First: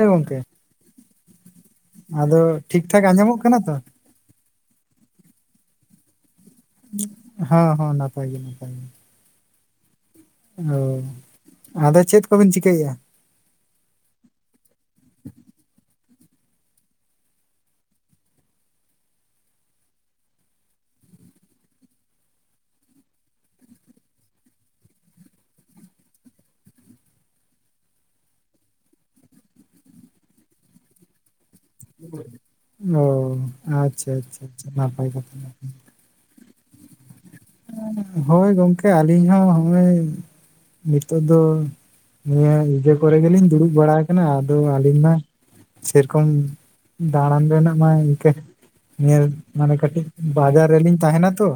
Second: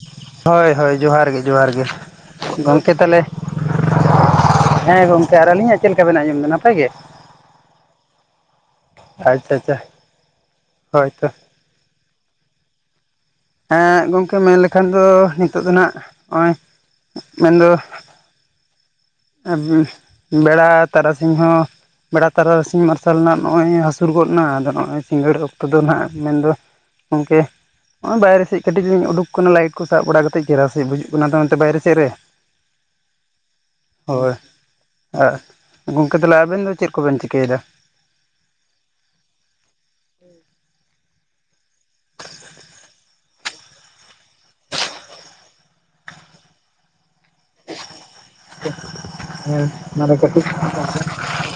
ᱦᱮᱸ ᱜᱚᱝᱠᱮ ᱦᱚᱭ ᱦᱚᱭ ᱡᱚᱦᱟᱨ ᱜᱮ ᱡᱚᱦᱟᱨ ᱜᱮ, ᱟᱫᱚ ᱴᱷᱤᱠ ᱜᱚᱝᱠᱮ ᱴᱷᱟᱠ ᱛᱟᱞᱦᱮ ᱟᱸᱡᱚᱢᱚᱜ ᱠᱟᱱᱟ ᱛᱚ? ᱦᱮᱸ ᱜᱚᱝᱠᱮ ᱟᱨ ᱟᱹᱞᱤᱧᱟᱜ ᱪᱮᱫ ᱞᱮᱠᱟ ᱵᱮᱱ ᱟᱸᱡᱚᱢ ᱫᱟ ᱱᱟᱯ ᱦᱚᱸ ᱦᱚᱸ ᱱᱟᱯᱟᱭ ᱜᱮ ᱱᱟᱯᱟᱭ ᱜᱮ᱾ ᱟᱪᱪᱷᱟ ᱪᱷᱟ᱾ ᱚ ᱟᱫᱚ ᱪᱮᱫ ᱠᱚᱵᱮᱱ ᱪᱤᱠᱟᱹᱭᱮᱼᱟ? ᱦᱮᱸ ᱜᱚᱝᱠᱮ ᱢᱮᱱ ᱞᱮᱠᱷᱟᱱ ᱫᱚ ᱱᱤᱛᱚᱜ ᱫᱚ ᱱᱟᱜ ᱦᱚᱸᱜᱼᱚᱭ ᱢᱮᱱᱫᱚ ᱵᱮᱲᱟ ᱛᱟᱨᱟᱥᱤᱧ ᱦᱚᱸ ᱵᱮᱲᱟ ᱛᱟᱨᱟᱥᱤᱧ ᱢᱟᱨᱥᱟᱞ ᱱᱟ ᱱᱚᱜᱼᱚᱭ ᱦᱟᱹᱥᱩᱨ ᱜᱚᱫ ᱱᱟ ᱟᱫᱚ ᱱᱚᱜᱼᱚᱭ ᱥᱤᱸᱜᱟᱹᱲ ᱚᱠᱛᱚ ᱫᱚ ᱱᱟᱦᱟᱜ ᱢᱮᱱᱫᱚ ᱜᱚᱝᱠᱮ ᱦᱚᱸᱜ-ᱚᱭ ᱵᱟᱭᱨᱮ ᱥᱮᱫ ᱠᱟᱹᱴᱤᱡ ᱞᱤᱧ ᱩᱰᱩᱠ ᱟᱠᱟᱱᱟ ᱞᱟᱭᱤᱴ ᱠᱚ ᱥᱟᱵ ᱵᱟᱲᱟ ᱠᱟᱛᱮ ᱪᱮᱨᱦᱟ ᱥᱟᱦᱤᱡ ᱵᱩᱡᱩᱜ ᱠᱟᱱᱟ ᱟᱫᱚ ᱚᱱᱟᱛᱮ ᱵᱟᱭᱨᱮ ᱪᱮᱫ ᱨᱮ? ᱚ ᱟᱪᱪᱷᱟ ᱟᱪᱪᱷᱟ ᱱᱟᱯᱟᱭ ᱠᱟᱛᱷᱟ ᱜᱚᱝᱠᱮ ᱛᱟᱦᱚᱞᱮ ᱟᱵᱮᱱ ᱫᱚ ᱪᱮᱫ ᱠᱚᱵᱮᱱ ᱪᱤᱠᱟᱹᱭᱮᱫᱟ ᱦᱳᱭ ᱜᱚᱢᱠᱮ ᱟᱹᱞᱤᱧ ᱦᱚᱸ ᱦᱚᱸᱜᱼᱚᱭ ᱱᱤᱛᱚᱜ ᱫᱚ ᱱᱤᱭᱟᱹ ᱤᱡᱟᱹ ᱠᱚᱨᱮ ᱜᱮᱞᱤᱧ ᱫᱩᱲᱩᱵ ᱵᱟᱲᱟᱭ ᱠᱟᱱᱟ ᱟᱫᱚ ᱟᱹᱞᱤᱧ ᱢᱟ ᱥᱮ ᱨᱚᱠᱚᱢ ᱫᱟᱬᱟᱱ ᱵᱮᱱ ᱢᱟᱭ ᱠᱮ ᱧᱮᱞ ᱦᱮᱸ ᱢᱟᱱᱮ ᱠᱟᱹᱴᱤᱡ ᱵᱟᱡᱟᱨ ᱨᱮᱞᱤᱧ ᱛᱟᱦᱮᱱᱟ ᱛᱚ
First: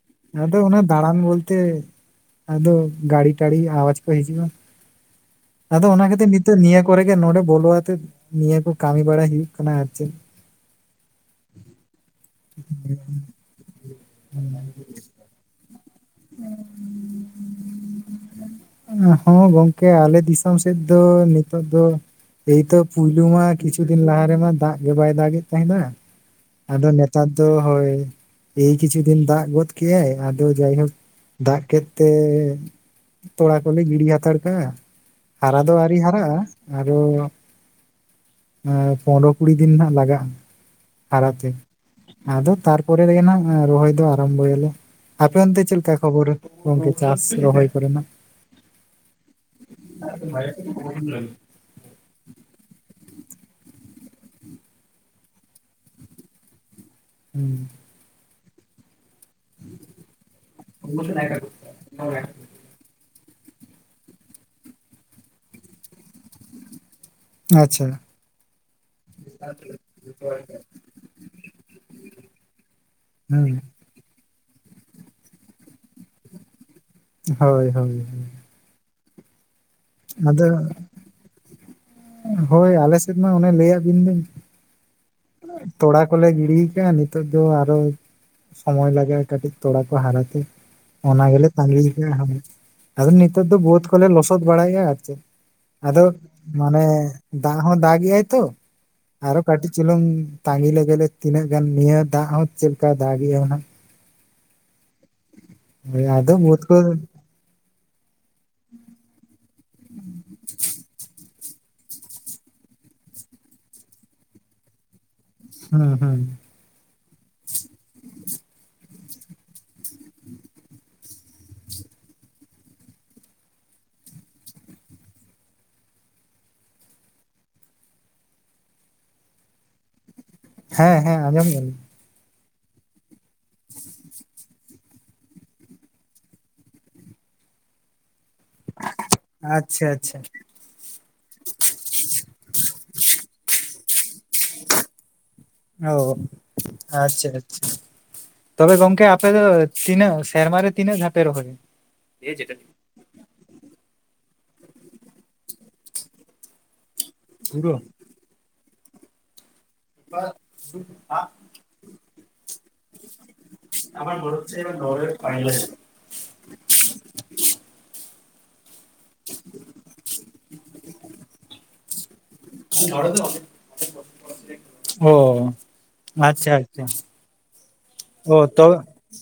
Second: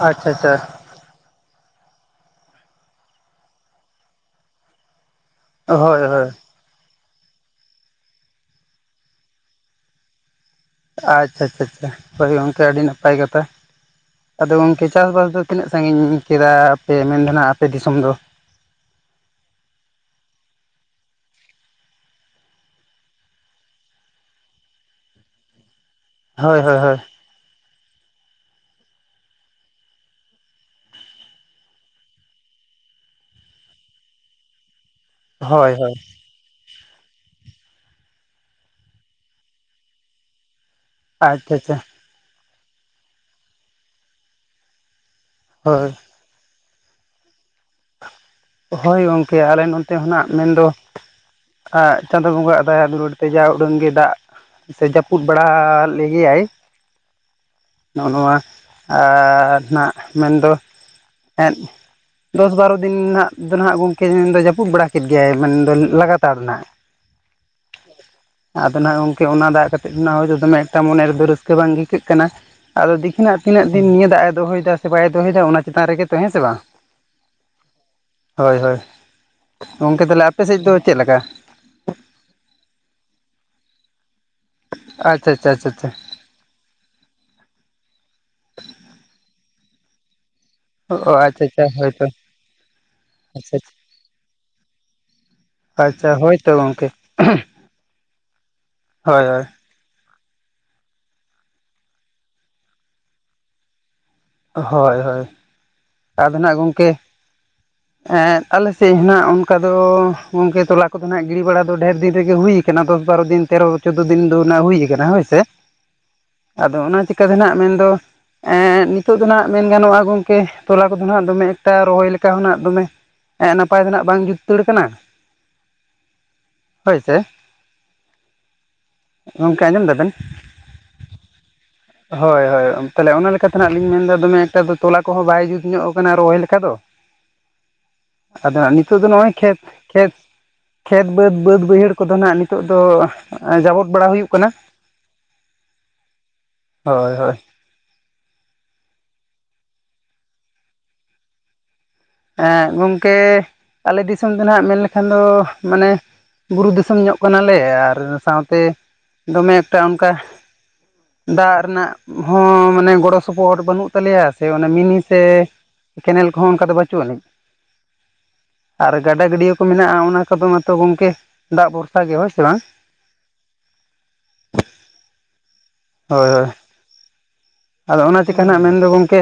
ᱟᱪᱚ ᱟᱫᱚ ᱚᱱᱟ ᱫᱟᱬᱟᱱ ᱵᱚᱞᱛᱮ ᱟᱫᱚ ᱜᱟᱹᱲᱤ ᱴᱟᱹᱲᱤ ᱟᱣᱟᱡ ᱠᱚ ᱦᱤᱡᱩᱜᱼᱟ ᱾ ᱦᱳᱭ ᱟᱫᱚ ᱚᱱᱟ ᱦᱳᱭ ᱠᱷᱟᱹᱛᱤᱨ ᱱᱤᱛᱚᱜ ᱱᱤᱭᱟᱹ ᱠᱚᱨᱮ ᱜᱮ ᱱᱚᱰᱮ ᱵᱚᱞᱚ ᱟᱛᱮ ᱱᱤᱭᱟᱹ ᱠᱚ ᱠᱟᱹᱢᱤ ᱵᱟᱲᱟᱭ ᱦᱩᱭᱩᱜ ᱠᱟᱱᱟ ᱟᱨ ᱪᱮᱫ ᱟᱪᱪᱷᱟ ᱪᱷᱟ ᱪᱷᱟ ᱦᱳᱭ ᱜᱚᱝᱠᱮ ᱟᱹᱰᱤ ᱱᱟᱯᱟᱭ ᱠᱟᱛᱷᱟ ᱟᱫᱚ ᱜᱚᱝᱠᱮ ᱪᱟᱥᱵᱟᱥ ᱫᱚ ᱛᱤᱱᱟᱹᱜ ᱥᱟᱺᱜᱤᱧ ᱠᱮᱫᱟ ᱯᱮ ᱢᱮᱱ ᱫᱚ ᱱᱟᱦᱟᱸᱜ ᱟᱯᱮ ᱫᱤᱥᱚᱢ ᱫᱚ ᱾ ᱦᱚᱸ ᱜᱚᱢᱠᱮ ᱟᱞᱮ ᱫᱤᱥᱚᱢ ᱥᱮᱫ ᱫᱚ ᱱᱤᱛᱚᱜ ᱫᱚ ᱮᱭᱛᱚ ᱯᱩᱭᱞᱩ ᱢᱟ ᱠᱤᱪᱷᱩ ᱫᱤᱱ ᱞᱟᱦᱟ ᱨᱮᱢᱟ ᱫᱟᱜ ᱜᱮ ᱵᱟᱭ ᱫᱟᱜ ᱮᱫ ᱛᱟᱦᱮᱸᱱᱟ ᱾ ᱦᱳᱭ ᱦᱳᱭ ᱟᱫᱚ ᱦᱳᱭ ᱱᱮᱛᱟᱨ ᱫᱚ ᱦᱳᱭ ᱮᱭ ᱠᱤᱪᱷᱩ ᱫᱤᱱ ᱫᱟᱜ ᱜᱚᱫ ᱠᱮ-ᱟᱭ ᱟᱫᱚ ᱡᱟᱭᱜᱟ ᱫᱟᱜ ᱠᱮᱫ ᱛᱮ ᱛᱚᱲᱟ ᱠᱚᱞᱮ ᱜᱤᱰᱤ ᱦᱟᱛᱟᱲ ᱯᱮ ᱦᱟᱨᱟ ᱫᱚ ᱦᱳᱭ ᱦᱳᱭ ᱟᱹᱣᱨᱤ ᱦᱟᱨᱟᱜᱼᱟ᱾ ᱟᱨᱚ ᱮᱸ ᱯᱚᱱᱨᱚ ᱠᱩᱲᱤ ᱫᱤᱱ ᱦᱟᱸᱜ ᱞᱟᱜᱟᱜᱼᱟ᱾ ᱦᱟᱨᱟᱛᱮ ᱟᱪᱪᱷᱟ ᱟᱪᱪᱷᱟ ᱟᱫᱚ ᱛᱟᱨ ᱯᱚᱨᱮ ᱨᱮᱜᱮ ᱱᱟᱜ ᱨᱚᱦᱚᱭ ᱫᱚ ᱟᱨᱟᱢᱵᱚᱭ ᱟᱞᱮ ᱾ ᱟᱯᱮ ᱚᱱᱛᱮ ᱦᱳᱭ ᱪᱮᱞᱠᱟ ᱠᱷᱚᱵᱚᱨ ᱜᱚᱝᱠᱮ ᱪᱟᱥ ᱨᱚᱦᱚᱭ ᱠᱚᱨᱮᱱᱟᱜ, ᱦᱳᱭ ᱜᱚᱢᱠᱮ ᱟᱞᱮ ᱱᱚᱛᱮ ᱦᱚᱸ ᱱᱟᱜ ᱢᱮᱱᱫᱚ ᱟᱸ ᱪᱟᱸᱫᱳ ᱵᱚᱸᱜᱟᱣᱟᱜ ᱫᱟᱭᱟ ᱫᱩᱞᱟᱹᱲ ᱛᱮ ᱡᱟ ᱩᱰᱟᱹᱝ ᱜᱮ ᱫᱟᱜ ᱥᱮ ᱡᱟᱹᱯᱩᱫ ᱵᱟᱲᱟ ᱞᱮᱜᱮᱭᱟᱭ, [inaudible] ᱱᱚᱜᱼᱚ ᱱᱚᱣᱟ ᱟᱨ ᱦᱟᱸᱜ ᱢᱮᱱᱫᱚ ᱮᱱ ᱫᱚᱥ ᱵᱟᱨᱚ ᱫᱤᱱ ᱱᱟ-ᱦᱟᱸᱜ ᱫᱚ ᱱᱟᱦᱟᱸᱜ ᱜᱚᱝᱠᱮ ᱩᱱᱫᱚ ᱡᱟᱹᱯᱩᱫ ᱵᱟᱲᱟ ᱠᱮᱜ ᱜᱮᱭᱟᱭ ᱢᱮᱱ ᱫᱚ ᱞᱟᱜᱟᱛᱟᱨ ᱱᱟᱜ ᱾ ᱟᱪᱪᱷᱟ ᱟᱫᱚ ᱱᱟᱦᱟ-ᱜ ᱜᱚᱝᱠᱮ ᱚᱱᱟ ᱫᱟᱜ ᱠᱟᱛᱮᱜ ᱫᱚᱢᱮ ᱮᱴᱟ ᱢᱚᱱᱮ ᱨᱮᱫᱚ ᱨᱟᱹᱥᱠᱟᱹ ᱵᱟᱝ ᱟᱹᱭᱤᱠᱟᱹᱜ ᱠᱟᱱᱟ ᱾ ᱟᱫᱚ ᱫᱤᱠᱠᱷᱤᱱᱟᱜ ᱦᱩᱸ ᱛᱤᱱᱟᱹᱜ ᱫᱤᱱ ᱱᱤᱭᱟᱹ ᱫᱟᱜ ᱮ ᱫᱚᱦᱚᱭ ᱮᱫᱟ ᱥᱮ ᱵᱟᱭ ᱫᱚᱦᱚᱭ ᱮᱫᱟ ᱚᱱᱟ ᱪᱮᱛᱟᱱ ᱨᱮᱜᱮ ᱛᱚ ᱦᱮᱸ ᱥᱮ ᱵᱟᱝ ᱾ ᱦᱳᱭ ᱦᱳᱭ ᱦᱳᱭ ᱦᱳᱭ ᱜᱚᱢᱠᱮ ᱛᱟᱦᱚᱞᱮ ᱟᱯᱮ ᱟᱫᱚ ᱥᱮᱫ ᱫᱚ ᱪᱮᱫ ᱞᱮᱠᱟ ᱾ ᱦᱳᱭ ᱟᱞᱮ ᱥᱮᱫ ᱢᱟ ᱚᱱᱮ ᱞᱟᱹᱭ ᱟᱫ ᱵᱤᱱ ᱟᱪᱪᱷᱟ ᱟᱪᱪᱷᱟ ᱟᱪᱪᱷᱟ ᱟᱪᱪᱷᱟ ᱛᱚᱲᱟ ᱠᱚᱞᱮ ᱜᱤᱲᱤᱭ ᱠᱟᱜᱼᱟ ᱱᱤᱛᱚᱜ ᱫᱚ ᱟᱨᱚ ᱥᱚᱢᱳᱭ ᱞᱟᱜᱟᱜᱼᱟ ᱠᱟᱹᱴᱤᱡ ᱛᱚᱲᱟ ᱠᱚ ᱦᱟᱨᱟᱛᱮ ᱾ ᱚ ᱚᱱᱟ ᱟᱪᱪᱷᱟ ᱜᱮᱞᱮ ᱟᱪᱪᱷᱟ ᱛᱟᱸᱜᱤᱭ ᱦᱳᱭᱛᱚ ᱠᱟᱜ-ᱟ ᱦᱳᱭ ᱟᱫᱚ ᱱᱤᱛᱚᱜ ᱟᱪᱪᱷᱟ ᱫᱚ ᱵᱟᱹᱫᱽ ᱟᱪᱪᱷᱟ ᱠᱚᱞᱮ ᱞᱚᱥᱚᱫ ᱵᱟᱲᱟᱭᱟ ᱟᱨ ᱪᱮᱫ? ᱟᱫᱚ ᱟᱪᱪᱷᱟ ᱦᱳᱭᱛᱚ ᱢᱟᱱᱮ ᱜᱚᱝᱠᱮ ᱫᱟᱜ ᱦᱚᱸ ᱫᱟᱜ ᱮᱜᱟᱭ ᱛᱚ ᱦᱳᱭ ᱟᱨᱚ ᱦᱳᱭ ᱠᱟᱹᱴᱤᱡ ᱪᱩᱞᱩᱝ ᱛᱟᱸᱜᱤ ᱞᱮᱜᱮᱞᱮ ᱛᱤᱱᱟᱹᱜ ᱜᱟᱱ ᱱᱤᱭᱟᱹ ᱫᱟᱜ ᱦᱚᱸ ᱪᱮᱜ ᱞᱮᱠᱟᱭ ᱫᱟᱜ ᱮ ᱦᱩᱱᱟᱹᱝ ᱾ ᱦᱳᱭ ᱦᱳᱭ ᱦᱮᱸ ᱟᱫᱚ ᱵᱟᱹᱫᱽ ᱠᱚ ᱦᱮᱸ ᱟᱞᱮ ᱥᱮᱫ ᱦᱚᱱᱟᱜ ᱚᱱᱠᱟ ᱫᱚ ᱜᱚᱝᱠᱮ ᱛᱚᱞᱟ ᱠᱚᱫᱚ ᱱᱟᱜ ᱜᱤᱲᱤ ᱵᱟᱲᱟ ᱫᱚ ᱰᱷᱮᱨ ᱫᱤᱱ ᱨᱮᱜᱮ ᱦᱩᱭ ᱟᱠᱟᱱᱟ ᱫᱚᱥ ᱵᱟᱨᱚ ᱫᱤᱱ ᱛᱮᱨᱚ ᱪᱳᱫᱳ ᱫᱤᱱ ᱫᱚ ᱱᱟ ᱦᱩᱭ ᱟᱠᱟᱱᱟ ᱚᱱᱟ ᱦᱳᱭ ᱥᱮ ᱾ ᱦᱩᱸ ᱦᱩᱸ ᱟᱫᱚ ᱚᱱᱟ ᱪᱤᱠᱟᱹᱛᱮ ᱱᱟᱜ ᱢᱮᱱᱫᱚ ᱮᱱ ᱱᱤᱛᱚᱜ ᱫᱚ ᱱᱟᱜ ᱢᱮᱱ ᱜᱟᱱᱚᱜᱼᱟ ᱜᱚᱝᱠᱮ ᱛᱚᱞᱟ ᱠᱚᱫᱚ ᱱᱟᱜ ᱫᱚᱢᱮ ᱮᱠᱴᱟ ᱨᱚᱦᱚᱭ ᱞᱮᱠᱟ ᱦᱚᱸ ᱱᱟᱜ ᱫᱚᱢᱮ ᱮᱸ ᱱᱟᱯᱟᱭ ᱫᱚ ᱱᱟᱜ ᱵᱟᱝ ᱡᱩᱛ ᱛᱳᱨ ᱠᱟᱱᱟ ᱾ ᱦᱳᱭ ᱥᱮ ᱜᱚᱝᱠᱮ ᱟᱸᱡᱚᱢ ᱫᱟ ᱵᱮᱱ ᱾ ᱦᱮᱸ ᱦᱮᱸ ᱟᱸᱡᱚᱢ ᱫᱟᱹᱧ᱾ ᱦᱳᱭ ᱦᱳᱭ ᱛᱟᱦᱚᱞᱮ ᱚᱱᱟ ᱞᱮᱠᱟᱛᱮ ᱱᱟᱸᱜ ᱚᱱᱤᱧ ᱢᱮᱱ ᱫᱟ ᱫᱚᱢᱮ ᱮᱠᱴᱟ ᱫᱚ ᱛᱚᱞᱟ ᱠᱚᱦᱚ ᱵᱟᱭ ᱡᱩᱛ ᱧᱚᱜ ᱠᱟᱱᱟ ᱨᱚᱦᱚᱭ ᱞᱮᱠᱟ ᱫᱚ, ᱟᱫᱚ ᱦᱟᱸ ᱱᱤᱛᱚᱜ ᱫᱚ ᱱᱚᱜᱼᱚᱭ ᱠᱷᱮᱛ, ᱟᱪᱪᱷᱟ ᱠᱷᱮᱛ ᱟᱪᱪᱷᱟ ᱠᱷᱮᱛ ᱵᱟᱹᱫᱽ, ᱵᱟᱹᱫᱽ ᱵᱟᱹᱭᱦᱟᱹᱲ ᱠᱚᱫᱚ ᱱᱟᱦᱟᱸᱜ ᱱᱤᱛᱳᱜ ᱫᱚ ᱡᱟᱵᱚᱛ ᱵᱟᱲᱟ ᱦᱩᱭᱩᱜ ᱠᱟᱱᱟ᱾ ᱚᱳ ᱦᱳᱭ ᱟᱪᱪᱷᱟ ᱦᱳᱭ ᱟᱪᱪᱷᱟ᱾ ᱛᱚᱵᱮ ᱜᱚᱝᱠᱮ ᱟᱯᱮ ᱫᱚ ᱛᱤᱱᱟᱹᱜ ᱥᱮᱨᱢᱟᱨᱮ ᱛᱤᱱᱟᱹᱜ ᱫᱷᱟᱣᱯᱮ ᱨᱚᱦᱚᱭᱟ? ᱮᱸᱜ ᱜᱚᱢᱠᱮ ᱟᱞᱮ ᱫᱤᱥᱚᱢ ᱫᱚ ᱱᱟᱦᱟᱸᱜ ᱢᱮᱱ ᱞᱮᱠᱷᱟᱱ ᱫᱚ ᱢᱟᱱᱮ ᱵᱩᱨᱩ ᱫᱤᱥᱚᱢ ᱧᱚᱜ ᱠᱟᱱᱟᱞᱮ ᱯᱩᱨᱟᱹ ᱟᱨ ᱥᱟᱶᱛᱮ ᱫᱚᱢᱮ ᱮᱠᱴᱟ ᱚᱱᱠᱟ ᱫᱟᱜ ᱨᱮᱱᱟᱜ ᱦᱚᱸ ᱢᱟᱱᱮ ᱜᱚᱲᱚ ᱥᱚᱯᱚᱦᱚᱫ ᱵᱟᱹᱱᱩᱜ ᱛᱟᱞᱮᱭᱟ ᱥᱮ ᱚᱱᱟ ᱢᱤᱱᱤ ᱥᱮ ᱠᱮᱱᱮᱞ ᱠᱚᱦᱚᱸ ᱚᱱᱠᱟ ᱫᱚ ᱵᱟ ᱪᱩᱜ ᱟᱹᱱᱤᱡ᱾ ᱟᱨ ᱜᱟᱰᱟ ᱜᱟᱹᱰᱤᱭᱟᱹ ᱠᱚ ᱢᱮᱱᱟᱜᱼᱟ ᱚᱱᱟ ᱠᱚᱫᱚ ᱢᱟᱛᱚ ᱜᱚᱝᱠᱮ ᱫᱟᱜ ᱵᱷᱚᱨᱥᱟ ᱜᱮ ᱦᱳᱭ ᱥᱮ ᱵᱟᱝ? [unintelligible] ᱚ ᱦᱳᱭ ᱦᱳᱭ ᱟᱪᱪᱷᱟ ᱟᱪᱪᱷᱟ᱾ ᱟᱫᱚ ᱚᱱᱟ ᱪᱤᱠᱟ ᱚ ᱱᱟᱸᱜ ᱛᱚ ᱢᱮᱱ ᱫᱚ ᱜᱚᱝᱠᱮ